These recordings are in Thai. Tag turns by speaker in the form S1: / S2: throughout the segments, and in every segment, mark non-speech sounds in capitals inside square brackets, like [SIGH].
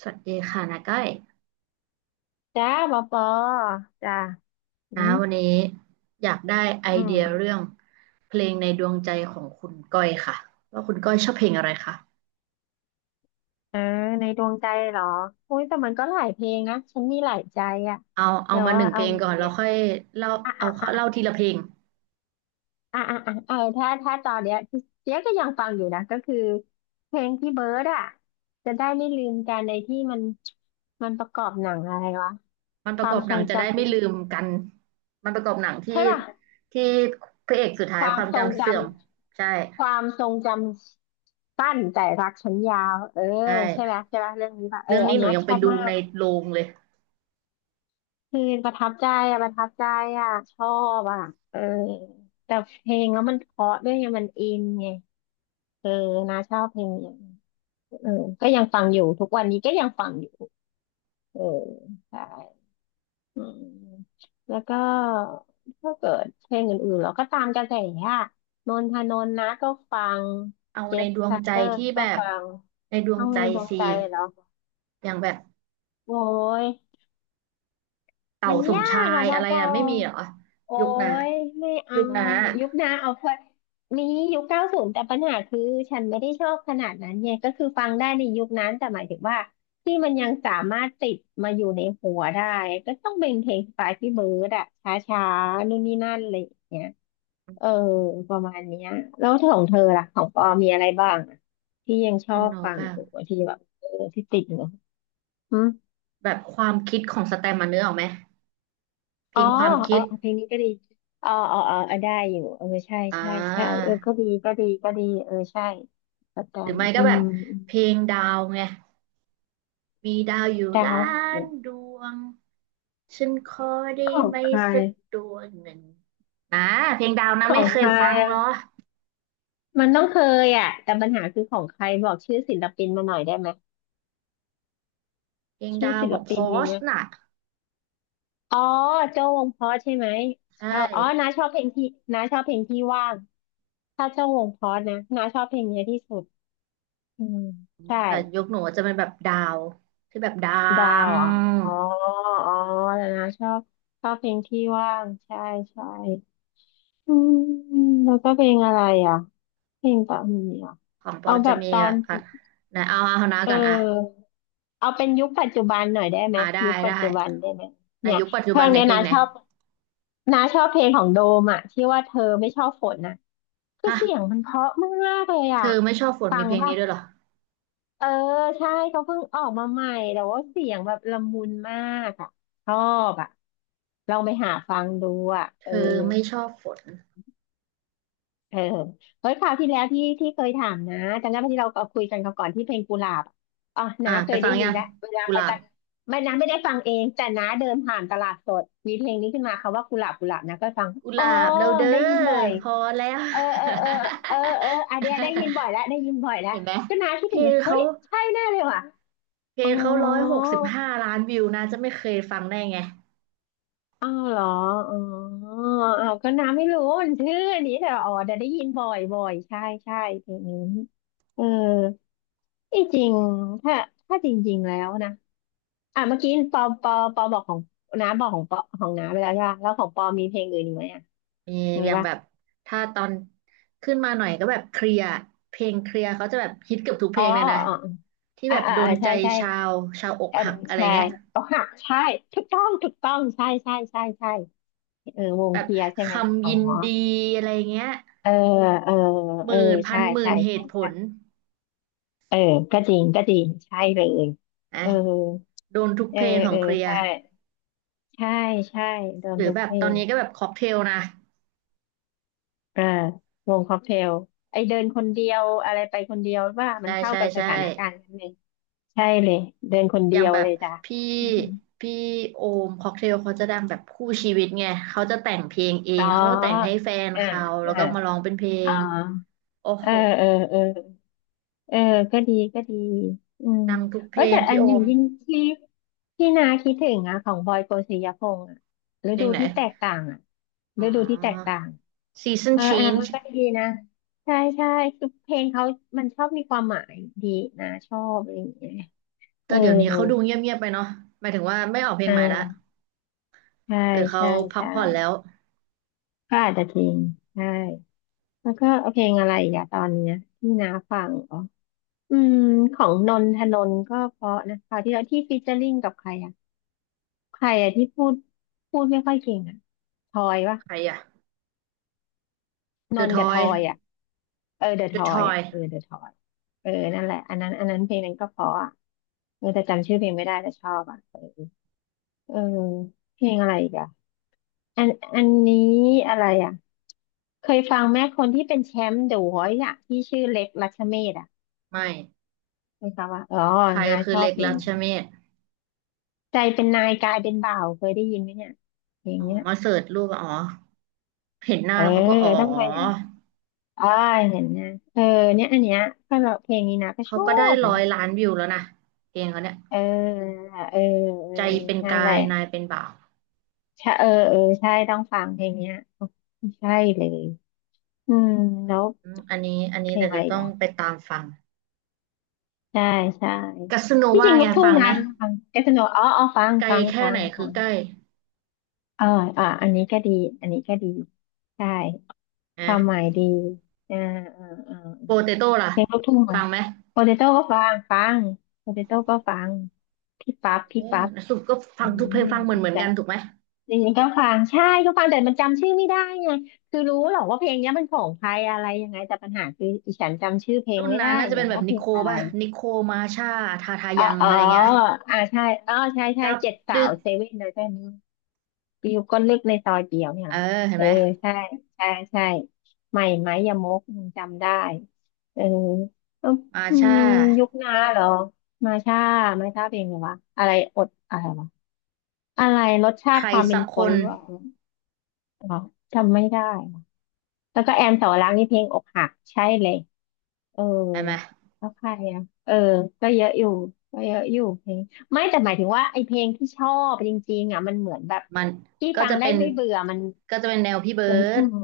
S1: สวัสดีค่ะนาก้อย
S2: จ้าหมอปอจ้าอื
S1: นะ
S2: ม
S1: วันนี้อยากได้ไอ
S2: อื
S1: เดีย
S2: ม
S1: เรื่องเพลงในดวงใจของคุณก้อยค่ะว่าคุณก้อยชอบเพลงอะไรคะ
S2: เออในดวงใจเหรออุ้ยแต่มันก็หลายเพลงนะฉันมีหลายใจอะ
S1: เอา
S2: แต่
S1: มาห
S2: ว่า
S1: นึ่งเพ
S2: เอา
S1: ลง
S2: ไง
S1: ก่อน
S2: ดี
S1: แล้วค่อยเล่า
S2: อ่ะ
S1: เอา
S2: อ่ะอ่ะ
S1: เล่าทีละเพลง
S2: อ่ะอ่ะอ่ะเออถ้าตอนเนี้ยเจ๊ก็ยังฟังอยู่นะก็คือเพลงพี่เบิร์ดอะจะได้ไม่ลืมกันในที่มันประกอบหนังอะไรวะ
S1: มันป
S2: ค
S1: ระ
S2: วา
S1: กอ
S2: ม
S1: บห
S2: ท
S1: นั
S2: ร
S1: ง
S2: ง
S1: จะ
S2: จ
S1: ได้ไม่ลืมกันมันประกอบหนัง
S2: ำ
S1: ที่
S2: ใช่ป่ะ
S1: ที่พระเอกสุดท้า
S2: ค
S1: ย
S2: วา
S1: ค
S2: ม
S1: วาม
S2: ทรง
S1: จำ
S2: จ
S1: เสื่อมใช่
S2: ำความทรงจำสั้นแต่รักฉันยาวเออ
S1: ใช่
S2: ใช่ไหมใช่ไหมเรื่องนี้ป่ะเออ
S1: เรื่อง
S2: อั
S1: นี้
S2: น
S1: หนู
S2: เนี้ย
S1: ยัง
S2: ช
S1: ไป
S2: อบ
S1: ดู
S2: มา
S1: ใน
S2: ก
S1: โรงเลย
S2: คือประทับใจอะประทับใจอะชอบอะเออแต่เพลงแล้วมันเพราะด้วยไงมันอินไงเออนะชอบเพลงนี้เออก็ยังฟังอยู่ทุกวันนี้ก็ยังฟังอยู่เออใช่ อืมแล้วก็ถ้าเกิดเพลงอื่นๆเราก็ตามกระแสอะนนทนนท์นะก็ฟัง
S1: เอา
S2: เจ
S1: ใน
S2: ฟ
S1: ดวง
S2: ซา
S1: ใจ
S2: เตอร์
S1: ที่
S2: ก็
S1: แบบ
S2: ฟัง
S1: ในดวง
S2: ต้อง
S1: ใจ
S2: เลนดวง
S1: สิ
S2: ใจเหรอ
S1: อย่างแบบ
S2: โอ้ย
S1: เต่า
S2: มัน
S1: สม
S2: ยา
S1: ชา
S2: กอะ
S1: ย
S2: บอ
S1: อะไร
S2: ปอ
S1: อ่ะไม่มีเหรอ
S2: โอ้
S1: ยุคนา
S2: ยไม่เอา
S1: ยุคนา
S2: อะยุคนะเอาเพอมียุค90แต่ปัญหาคือฉันไม่ได้ชอบขนาดนั้นไงก็คือฟังได้ในยุคนั้นแต่หมายถึงว่าที่มันยังสามารถติดมาอยู่ในหัวได้ก็ต้องเป็นเพลงสไตล์พี่เบิร์ดอะช้าๆนู่นนี่นั่นอะไรอย่างเงี้ยเออประมาณเนี้ยแล้วของเธอล่ะของปอมีอะไรบ้างอะที่ยังช
S1: ฟ
S2: อ
S1: อง
S2: บ
S1: โน
S2: ฟั
S1: แบ
S2: ง
S1: บ
S2: โอ้ที่แบบเออที่ติดเนอะ
S1: แบบความคิดของสแตมมาเนื้อออกไหมเพ
S2: อ๋
S1: ล
S2: อ
S1: งความ
S2: เอ
S1: คิ
S2: อ
S1: ด
S2: เอาเพลงนี้ก็ดีอ๋ออ๋ออ๋อเออได้อยู่เออใช่
S1: อ่
S2: ใช่ใช่
S1: า
S2: เออก็ดีก็ดีก็ดีเออใช่สแต
S1: หรือ
S2: มป์
S1: ไม่ก็
S2: อื
S1: แบ
S2: ม
S1: บ
S2: อืม
S1: เพลงดาวไงมีดาวอยู่
S2: ดาว
S1: ล้านดวงฉันขอได้
S2: ของ
S1: ไหม
S2: ใคร
S1: สักดวงหนึ่งนะเพลงดาวนะ
S2: ขอ
S1: ไม่
S2: งง
S1: เค
S2: ใค
S1: ย
S2: ร
S1: ฟังเหรอ
S2: อ่ะมันต้องเคยอ่ะแต่ปัญหาคือของใครบอกชื่อศิลปินมาหน่อยได้ไหม
S1: เพลง
S2: ชื่อ
S1: ดาว
S2: ศิ
S1: ข
S2: ล
S1: องพ
S2: ปิน
S1: อ
S2: มี
S1: ช
S2: นะ
S1: น่ะ
S2: อ๋อโจ้วงเพราะใช่ไหม
S1: ใช่
S2: ชอบอ๋อน้าชอบเพลงที่น้าชอบเพลงที่ว่างถ้าโจ้วงเพราะนะน้าชอบเพลงเนี้ยที่สุดอืมใช่
S1: แต่ยุคหนูจะเป็นแบบดาวที่แบบดั
S2: ดาว
S1: ง
S2: เหรออ๋ออ๋อแล้นะชอบชอบเพลงที่ว่างใช่ใช่อืมแล้วก็เพลงอะไรอ่ะเพลงตอนนี้อ่ะ
S1: ของปอ
S2: เอาแบ
S1: จะ
S2: บ
S1: มี
S2: ตอ
S1: แบ
S2: น
S1: บอ่ะไหนเอาเอานะ
S2: เ
S1: ก่อนอ่ะ
S2: ออเอาเป็นยุคปัจจุบันหน่อยได้ไหม
S1: อ่าได้
S2: ยุคปั
S1: ได้
S2: จจุบันได้ไหม
S1: ใน
S2: เนี่ย
S1: ยุคปัจจุ
S2: เพล
S1: บัน
S2: ง
S1: ไหน
S2: เนี้ย
S1: เพล
S2: นะ
S1: งไหน
S2: ชอบนะชอบเพลงของโดมอ่ะที่ว่าเธอไม่ชอบฝนน่ะคือ
S1: ฮะ
S2: เสียงมันเพราะมากเลย
S1: เธ
S2: อ่ะ
S1: อไม่ชอบฝน
S2: ฟั
S1: มี
S2: ง
S1: เพลง
S2: ป่ะ
S1: นี้ด้วยเหรอ
S2: เออใช่เขาเพิ่งออกมาใหม่แต่ว่าเสียงแบบละมุนมากอ่ะชอบอ่ะลองไปหาฟังดูอ่ะ
S1: เธ
S2: เออ
S1: อไม่ชอบฝน
S2: เออเฮ้ยคราวที่แล้วที่เคยถามนะจำได้ไหมที่เราเอาคุยกันราก่อนที่เพลงกุหลาบอะอ๋อ
S1: อ่า
S2: น้าเค
S1: ไป
S2: ย
S1: ฟั
S2: ได้
S1: ง
S2: ยิ
S1: ยั
S2: น
S1: ง
S2: แล้วเวลา
S1: กุ
S2: ไป
S1: หลา
S2: ต
S1: บ
S2: ลาดไม่น้าไม่ได้ฟังเองแต่น้าเดินผ่านตลาดสดมีเพลงนี้ขึ้นมาคำว่ากุหลาบกุหลาบนะก็ฟัง
S1: กุห
S2: อ๋อ
S1: ลาบแล้วเด้อ
S2: ได้ยินบ่อย
S1: พอแล้ว
S2: เออเออเออเออเอออันเดียได้ยินบ่อย
S1: [LAUGHS]
S2: แล้วได้ยินบ่อยแล้ว
S1: เห็นไหม
S2: ก็น้าคิด
S1: เพ
S2: ถึ
S1: ล
S2: งเล
S1: ง
S2: ยเฮ้
S1: เขา
S2: ยใช่แน่เลยว่ะ
S1: เพล
S2: อ๋อ
S1: งเขา165 ล้านวิวนะจะไม่เคยฟังได้ไง
S2: เอาเหรออ๋อเอาก็น้ำไม่รู้มันชื่ออันนี้แต่อ๋อแต่ได้ยินบ่อยบ่อยใช่ใช่เพลงนี้เออที่จริงถ้าถ้าจริงๆแล้วนะอ่ะเมื่อกี้ปอบอกของน้าบอกของปอของน้าไปแล้วใช่ปะแล้วของปอมีเพลงอื่นอีกไหมอ่ะ
S1: มี
S2: มี
S1: อย่าง
S2: ปะ
S1: แบบถ้าตอนขึ้นมาหน่อยก็แบบเคลียร์เพลงเคลียร์เขาจะแบบฮิตเกือบทุกเพ
S2: อ๋อ
S1: ลงเลยนะ
S2: อ๋อ
S1: ที่
S2: อ๋ออ่ะ
S1: แบบ
S2: อ่ะ
S1: โด
S2: อ่ะ
S1: นใจ
S2: ใช่ใช่
S1: ชาวชาวอก
S2: อัน
S1: หักอะไร
S2: ใช่
S1: เงี้ย
S2: อกหักใช่ถูกต้องถูกต้องใช่ใช่ใช่ใช่เออวง
S1: แบ
S2: เค
S1: บ
S2: ลียร์ใช่
S1: ค
S2: ไหม
S1: ำ
S2: อ๋อ
S1: ยินดีอะไรเงี้ย
S2: เออเออ
S1: ห
S2: เออ
S1: มื่นพั
S2: ใช่
S1: นหมื่
S2: ใช่
S1: นเห
S2: ใช่
S1: ตุผ
S2: ใช่
S1: ล
S2: เออก็จริงก็จริงใช่เลย
S1: นะ
S2: เออ
S1: โดนทุก
S2: เออ
S1: เพลงขอ
S2: เอ
S1: ง
S2: อ
S1: เคลียร์
S2: ใช่ใช่ใช่โด
S1: ห
S2: น
S1: รือ
S2: ทุก
S1: แบบ
S2: เพล
S1: ตอน
S2: ง
S1: นี้ก็แบบค็อกเทลนะ
S2: อ่าวงค็อกเทลไอเดินคนเดียวอะไรไปคนเดียวว่ามั
S1: ใช่
S2: นเข้า
S1: ใช่
S2: กับส
S1: ใช่
S2: ถานการณ์นั้นเลใช่เลยเดินคน
S1: อ
S2: เดี
S1: ย่าง
S2: ยว
S1: แบบ
S2: เลยจ้ะ
S1: พี่พี่โอมค็อกเทลเขาจะดังแบบคู่ชีวิตไงเขาจะแต่งเพลงเอ
S2: [LAUGHS] อ๋
S1: ง
S2: อ
S1: เขาก็แต่งให้แฟน
S2: อ่า
S1: เขาแล้ว
S2: อ่า
S1: ก็มาร้องเป็นเพล
S2: อ๋อ
S1: ง โอ้
S2: เออ
S1: โห
S2: เออเออเออก็ดีก็ดีอืม
S1: ดังทุกเพ
S2: เออ
S1: ลง
S2: แต่อั
S1: พี่
S2: น
S1: โอ
S2: หนึ่ง
S1: ม
S2: ยิ่งที่ที่นาคิดถึงอะของบอยโกสิยพงษ์อ่ะฤ
S1: เพล
S2: ดู
S1: งไหน
S2: ที่แตกต่างอะ
S1: อ๋อ
S2: ฤดูที่แตกต่าง
S1: Season
S2: เอออันนั้นมัน
S1: Change
S2: ก็ดีนะใช่ใช่คือเพลงเขามันชอบมีความหมายดีนะชอบอะไรอย่างเงี้ยเอ
S1: แต่
S2: อ
S1: เดี๋ยวนี้เขาดูเงียบๆไปเนาะหมายถึงว่าไม่ออกเพลง
S2: อ่
S1: ใหม่ละ
S2: าใช่
S1: หรือเขา
S2: ใช่
S1: พัก
S2: ใช่
S1: ผ่อนแล้ว
S2: ก็อาจจะทิ้งใช่แล้วก็เอาเพลงอะไรอย่าตอนเนี้ยที่นาฟัง อืมของนนทนนท์ก็เพราะนะคราวที่แล้วที่ฟีเจอริ่งกับใครอ่ะใครอ่ะที่พูดพูดไม่ค่อยเก่งอ่ะทอยปะ
S1: ใครอะ
S2: น
S1: The
S2: นท์กับทอย
S1: Toy
S2: อ่ะเออเดอะท
S1: The
S2: อยอ่ะเอ
S1: Toy
S2: อเดอะทอยเออนั่นแหละอันนั้นเพลงนั้นก็เพราะอ่ะเออแต่จำชื่อเพลงไม่ได้แต่ชอบอ่ะเออเออเพลงอะไรอีกอ่ะอันอันนี้อะไรอ่ะเคยฟังแม่คนที่เป็นแชมป์เดอะวอยซ์อ่ะที่ชื่อเล็กรัชเมศอ่ะ
S1: ไม่
S2: เคยฟังว่าอ๋อ
S1: ใคร
S2: นา
S1: คื
S2: ช
S1: อ
S2: อบ
S1: เล็ก
S2: เพล
S1: รั
S2: ง
S1: ชเมศ
S2: ใจเป็นนายกายเป็นบ่าวเคยได้ยินไหมเนี่ยเพลง
S1: อ๋อ
S2: เนี้ย
S1: มาเสิร์ชรูปอะอ๋อ เห็นหน้า
S2: เออ
S1: แล้วเขาก็อ๋อ
S2: ต้องไปเห็นอ่าเห็นนะเออเนี่ยอันเนี้ยก็เราเพลงนี้นะก็ช
S1: เขา
S2: อ
S1: ก็ได้
S2: บเล
S1: ร้อ
S2: ย
S1: ยล้านวิวแล้วนะเพลงเขาเนี่ย
S2: เออเออเออ
S1: ใจเป็น
S2: นั่นแห
S1: กา
S2: ละ
S1: ยนายเป็นบ่าว
S2: ใช่เออใช่ต้องฟังเพลงเนี้ยใช่เลยอืมแล้ว
S1: อืมอันนี้อัน
S2: เพ
S1: นี้
S2: ล
S1: แต่
S2: งอะ
S1: จะ
S2: ไรอีก
S1: ต้อง
S2: อ่ะ
S1: ไปตามฟัง
S2: ใช่ใช่
S1: กัสโน
S2: ที่จ
S1: วา
S2: ริงลู
S1: ไง
S2: กทุ่ง
S1: ฟังไห
S2: นะ
S1: ม
S2: ฟังแกสโนอ๋ออ๋อฟัง
S1: ไกล
S2: ฟัง
S1: แค่
S2: ฟั
S1: ไห
S2: ง
S1: นคื
S2: ฟั
S1: อ
S2: ง
S1: ใกล้
S2: เอออ่าอันนี้ก็ดีใช่ค
S1: อ่ะ
S2: วามหมายดีอ่าอ่าอ่า
S1: โปเตโต้ล่ะ
S2: เพลงลูกทุ่ง
S1: ฟั
S2: อะ
S1: งไหม
S2: โปเตโต้ก็ฟังโปเตโต้ก็ฟังพี่ปั๊บ
S1: เอ
S2: พี่
S1: อ
S2: ปั๊บ
S1: สุดก็ฟั
S2: อื
S1: งทุกเพล
S2: ม
S1: งฟังเหมือน
S2: ดี
S1: เหมือน
S2: ใจ
S1: กันถูกไหม
S2: จริงๆก็ฟังใช่ก็ฟังแต่มันจำชื่อไม่ได้ไงคือรู้หรอกว่าเพลงเนี้ยมันของใครอะไรยังไงแต่ปัญหาคืออีฉันจำชื่อเพลง
S1: รุ่น
S2: ไม่
S1: นั้
S2: ได้
S1: นน่าจะ
S2: ไง
S1: เป็นแบบ
S2: ว่าเพ
S1: นิ
S2: ล
S1: โค
S2: งอะไร
S1: ป่ะนิโคมาชาทาทา
S2: เอ๋อ
S1: ยัง
S2: เอ๋อ
S1: อะไรเงี้ย
S2: อ่าใช่อ๋อ ใช่
S1: กับ
S2: เจ็ดสา
S1: ดึ
S2: ว
S1: ก
S2: เซเว่นเลยใช่ไหม ปิวก็เล็กในซอยเดียวเนี่ย
S1: เอ
S2: เหร
S1: อ
S2: อ
S1: เห็น
S2: เออ
S1: ไหม
S2: ใช่ใช่ใช่ใหม่ไหมยมกยังจำได้เออเออ
S1: มา
S2: อื
S1: ชา
S2: มยุคน้าเหรอมาช่ามาช่าเป็นไงวะอะไรอดอะไรวะอะไรรสชา
S1: ใค
S2: ติ
S1: ร
S2: ความเป็
S1: สั
S2: น
S1: ก
S2: ค
S1: ค
S2: น
S1: น
S2: หรือว่าอ๋อจำไม่ได้ว่ะแล้วก็แอมสาวรักษ์นี่เพลงอกหักใช่เลยเออ
S1: เห็นไหม
S2: แล้วใครอ่ะเออก็เยอะอยู่ก็เยอะอยู่เพลงไม่แต่หมายถึงว่าไอเพลงที่ชอบจริงๆอ่ะมันเหมือนแบบ
S1: มัน
S2: ที่
S1: ก็
S2: ฟัง
S1: จะ
S2: ได้
S1: เป็น
S2: ไม่เบื่อมัน
S1: ก็จะเป็นแนวพี่เบิ
S2: มัน
S1: ร์
S2: อื
S1: ด
S2: ม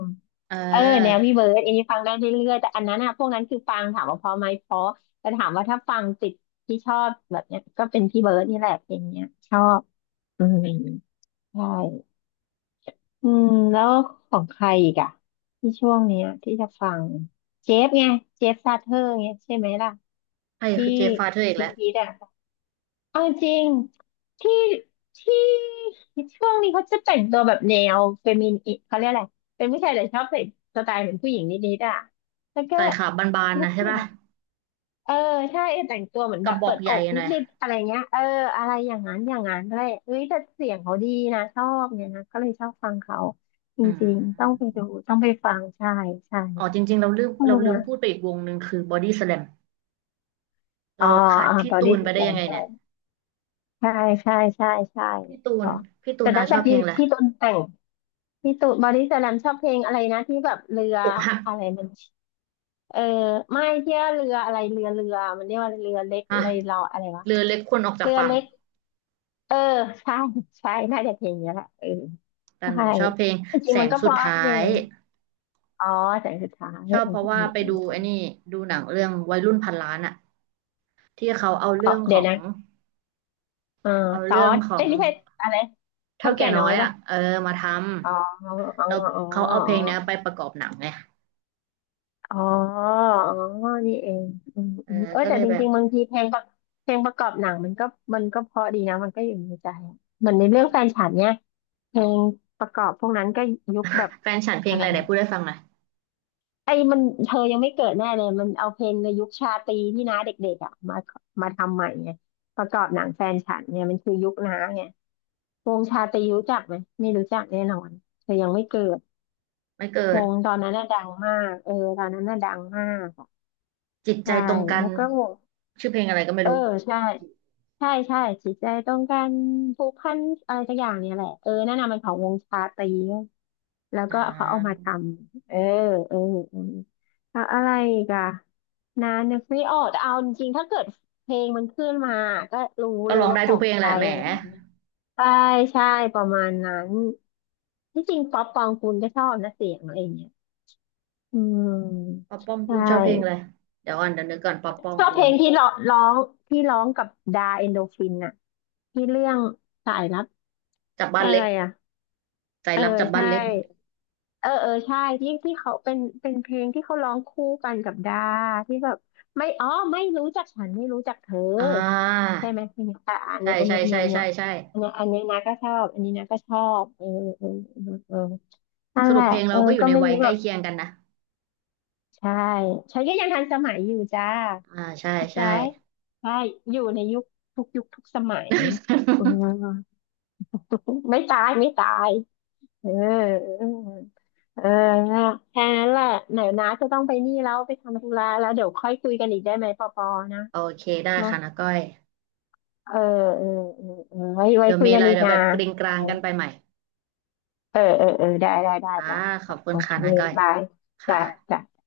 S1: เออ
S2: เออแนวพี่เบิร์ดอันนี้ฟังได้เรื่อยๆแต่อันนั้นอะพวกนั้นคือฟังถามว่าเพราะไหมเพราะแต่ถามว่าถ้าฟังติดที่ชอบแบบเนี้ยก็เป็นพี่เบิร์ดนี่แหละเพลงเนี้ยชอบอืมใช่อืมแล้วของใครอีกอะที่ช่วงเนี้ยที่จะฟังเจฟไงเจฟซาเธอร์เงี้ยใช่ไหมล่ะ
S1: ใคร
S2: ที่
S1: คือเจฟฟาเธอร์อีก
S2: ฮ
S1: แล้ว
S2: ิตๆอะ เอาจริงที่ที่ช่วงนี้เขาจะแต่งตัวแบบแนวเฟมินิเขาเรียกอะไรเป็นผู้ชายแต่ชอบใส่สไตล์เหมือนผู้หญิงนิดๆอ่ะแล้วก็
S1: ใส่ขาบบาน
S2: ลู
S1: ๆ
S2: ก
S1: นะ
S2: ค
S1: ใช่
S2: รึ่ง
S1: ป่ะ
S2: เออใช่แต่งตัวเหมือน
S1: ก
S2: แบ
S1: ระ
S2: บ
S1: บอ
S2: เปิ
S1: ก
S2: ด
S1: ให
S2: อ
S1: ญ่
S2: ก
S1: หน่อย
S2: นิดๆอะไรเงี้ยเอออะไรอย่างนั้นอะไรเอ้ยแต่เสียงเขาดีนะชอบเนี่ยนะก็เลยชอบฟังเขาจ
S1: อื
S2: ริงๆต้องไป
S1: ม
S2: ดูต้องไปฟังใช่ใช่
S1: อ๋อจริงๆเราลืม
S2: อื
S1: เราลืมพูด
S2: ม
S1: ไปอีกวงหนึ่งคือบอดี้สแลม
S2: อ๋อ
S1: เราขาด
S2: อ่า
S1: พี่
S2: บอ
S1: ตู
S2: ดี้
S1: น
S2: ส
S1: ไปได้
S2: แล
S1: ยั
S2: ม
S1: งไงเนี่ย
S2: ใช่ใช่ใช่ใช่
S1: พี่ตู
S2: เพ
S1: น
S2: ราะ
S1: พี่ตู
S2: แต่
S1: นนา
S2: ตั้ง
S1: ช
S2: แต่
S1: อบเพ
S2: พี่
S1: ลงอะไร
S2: พี่ต้นแต่ง พี่ตูนบอดี้สแลมชอบเพลงอะไรนะที่แบบเรือ
S1: อกหัก
S2: อะไรมันเออไม่เที่ยวเรืออะไรเรือมันเรียกว่าเรือเล็ก
S1: ฮะ
S2: เลยรออะไรวะ
S1: เรือเล็กควรออกจา
S2: เรื
S1: ก
S2: อ
S1: ฝั่ง
S2: เล็กเออใช่ใช่น่าจะเพลงเนี้ยแหละเออ
S1: แต่หนู
S2: ใช่
S1: ชอบเพลง
S2: จริ
S1: แส
S2: งๆมัน
S1: ง
S2: ก็เพ
S1: สุด
S2: ราะ
S1: ท้า
S2: ทุกเพล
S1: ย
S2: งอ๋อแสงสุดท้าย
S1: ชอบ
S2: เออ
S1: เพ
S2: เอ
S1: ราะว่า
S2: อ
S1: ไป
S2: เออ
S1: ดู
S2: เออ
S1: ไอ้นี่ดูหนังเรื่องวัยรุ่นพันล้านอะที่เขาเอา
S2: อ๋อ
S1: เรื่องข
S2: เดี๋
S1: อ
S2: ยว
S1: ง
S2: นะเออ
S1: เอา
S2: ซอ
S1: เรื่อง
S2: ส
S1: ขอ
S2: เอ้
S1: ง
S2: ยไม่ใช่อะไร
S1: เท่า
S2: เท่า
S1: แก่
S2: แก่
S1: น้
S2: น้อ
S1: อ
S2: ย
S1: ยอะ
S2: ปะ
S1: เออมาท
S2: อ๋ออ๋อ
S1: ำเรา
S2: อ๋อ
S1: เขาเอาเพ
S2: อ๋
S1: ลงเนี้ยไป
S2: อ
S1: ประกอบหนังไง
S2: อ๋ออ๋อ นี่เองอืม
S1: เออ
S2: อืมเออ
S1: ก็
S2: แต่
S1: เลย
S2: จ
S1: แบบ
S2: ริงๆบางทีเพลงประเพลงประกอบหนังมันก็เพราะดีนะมันก็อยู่ในใจอะเหมือนในเรื่อ
S1: เขา
S2: งแฟนฉันเนี่ยเพลงประกอบพวกนั้นก็ยุคแบบ
S1: แฟนฉันเพลง
S2: อะ
S1: อะ
S2: ไร
S1: ไรไหน
S2: อะ
S1: พูดได้ฟังหน่อย
S2: ไอ้มันเธอยังไม่เกิดแน่เลยมันเอาเพลงในยุคชาตรีที่น้าเด็กๆอ่ะมาทำใหม่ไงประกอบหนังแฟนฉันเนี่ยมันคือยุคน้าไงวงชาตรีรู้จักไหมไม่รู้จักแน่นอนเธอยังไม่เกิด
S1: ไม่เกิ
S2: ว
S1: ด
S2: งตอนนั้นน่ะดังมากเออตอนนั้นน่ะดังมากอะ
S1: จิตใจ
S2: ใช่
S1: ตรงกัน
S2: แล้วก็วง
S1: ชื่อเพลงอะไรก็ไม่
S2: เออ
S1: รู้
S2: ใช่ใช่จิตใจต้องการผูกพันอะไรสักอย่างเนี่ยแหละเออนั่นน่ะมันของวงชาตรีแล้ว
S1: อ่า
S2: ก็เขาเอามาทำเออเออแล้วอะไรอีกอะนานนึกไม่ออกแต่เอาจริงๆถ้าเกิดเพลงมันขึ้นมาก็รู้
S1: ก็
S2: เลย
S1: ร้อง
S2: ว่า
S1: ได้
S2: ข
S1: ทุ
S2: อ
S1: ก
S2: ง
S1: เพลง
S2: ใค
S1: แห
S2: ร
S1: ละแหม
S2: อะไรอย่างเงี้ยใช่ใช่ประมาณนั้นที่จริงป๊อปปองกูลก็ชอบนะเสียงอะไรอย่างเงี้ยอืม
S1: ป๊อปป้อม
S2: ใช
S1: กูลชอบเพลงอะไร
S2: ่
S1: เดี๋ยวก่อนเดี๋ยวนึกก่อนป๊อปป้อม
S2: ชอบเพ
S1: กู
S2: ล
S1: ล
S2: งที่ร้องที่ร้องกับดาเอนโดฟินน่ะที่เรื่องสายลับ
S1: จับบ้าน
S2: อะ
S1: เล็
S2: ไร
S1: ก
S2: อ่ะ
S1: ใจ
S2: เออ
S1: รับจับบ้าน
S2: ใช่
S1: เล็ก
S2: เออใช่ที่เขาเป็นเพลงที่เขาร้องคู่กันกับดาที่แบบไม่อ๋อไม่รู้จักฉันไม่รู้จักเธอ
S1: อ่า
S2: ใช่ไหมเพลงนี้อ่ะอัน
S1: ใช่
S2: เนี้ยอัน
S1: ใช่
S2: เนี้ย
S1: ใช่
S2: อันเนี้
S1: ใช่
S2: ย
S1: ใช่
S2: อันเนี้ยอันเนี้ยอันเนี้ยนะก็ชอบอันนี้นะก็ชอบเออเออนั่
S1: ส
S2: นแห
S1: รุป
S2: ละ
S1: เพลง
S2: เอ
S1: เรา
S2: อ
S1: ก็อยู่
S2: ก็
S1: ใน
S2: ไม่
S1: วั
S2: รู้
S1: ยใก
S2: แบ
S1: ล้
S2: บ
S1: เคียงกันนะ
S2: ใช่ฉันก็ยังทันสมัยอยู่จ้า
S1: อ่าใช่
S2: เข้าใจ
S1: ใช่
S2: ใช่อยู่ในยุคทุกยุคทุกสมัยเอ
S1: [LAUGHS]
S2: อไม่ตายไม่ตายเออเออเออแค่นั้นแหละไหนนะจะต้องไปนี่แล้วไปทำธุระแล้วเดี๋ยวค่อยคุยกันอีกได้ไหมปอปอนะ
S1: โอเคได้
S2: เนาะ
S1: ค่ะนาก้อย
S2: เออเออเออไว้ไว้
S1: เดี๋ยว
S2: คุย
S1: มี
S2: กั
S1: อะ
S2: น
S1: ไร
S2: อีก
S1: เดี๋ยว
S2: นะ
S1: แบบกริงกรางกันไปใหม่
S2: เออได้ได้ได้
S1: อ่า
S2: จ้ะ
S1: ขอ
S2: จ้ะ
S1: บคุ
S2: โอ
S1: ณ
S2: เค
S1: ค่ะนาก้อย
S2: บาย
S1: ค่ะ
S2: จ้ะจ้ะ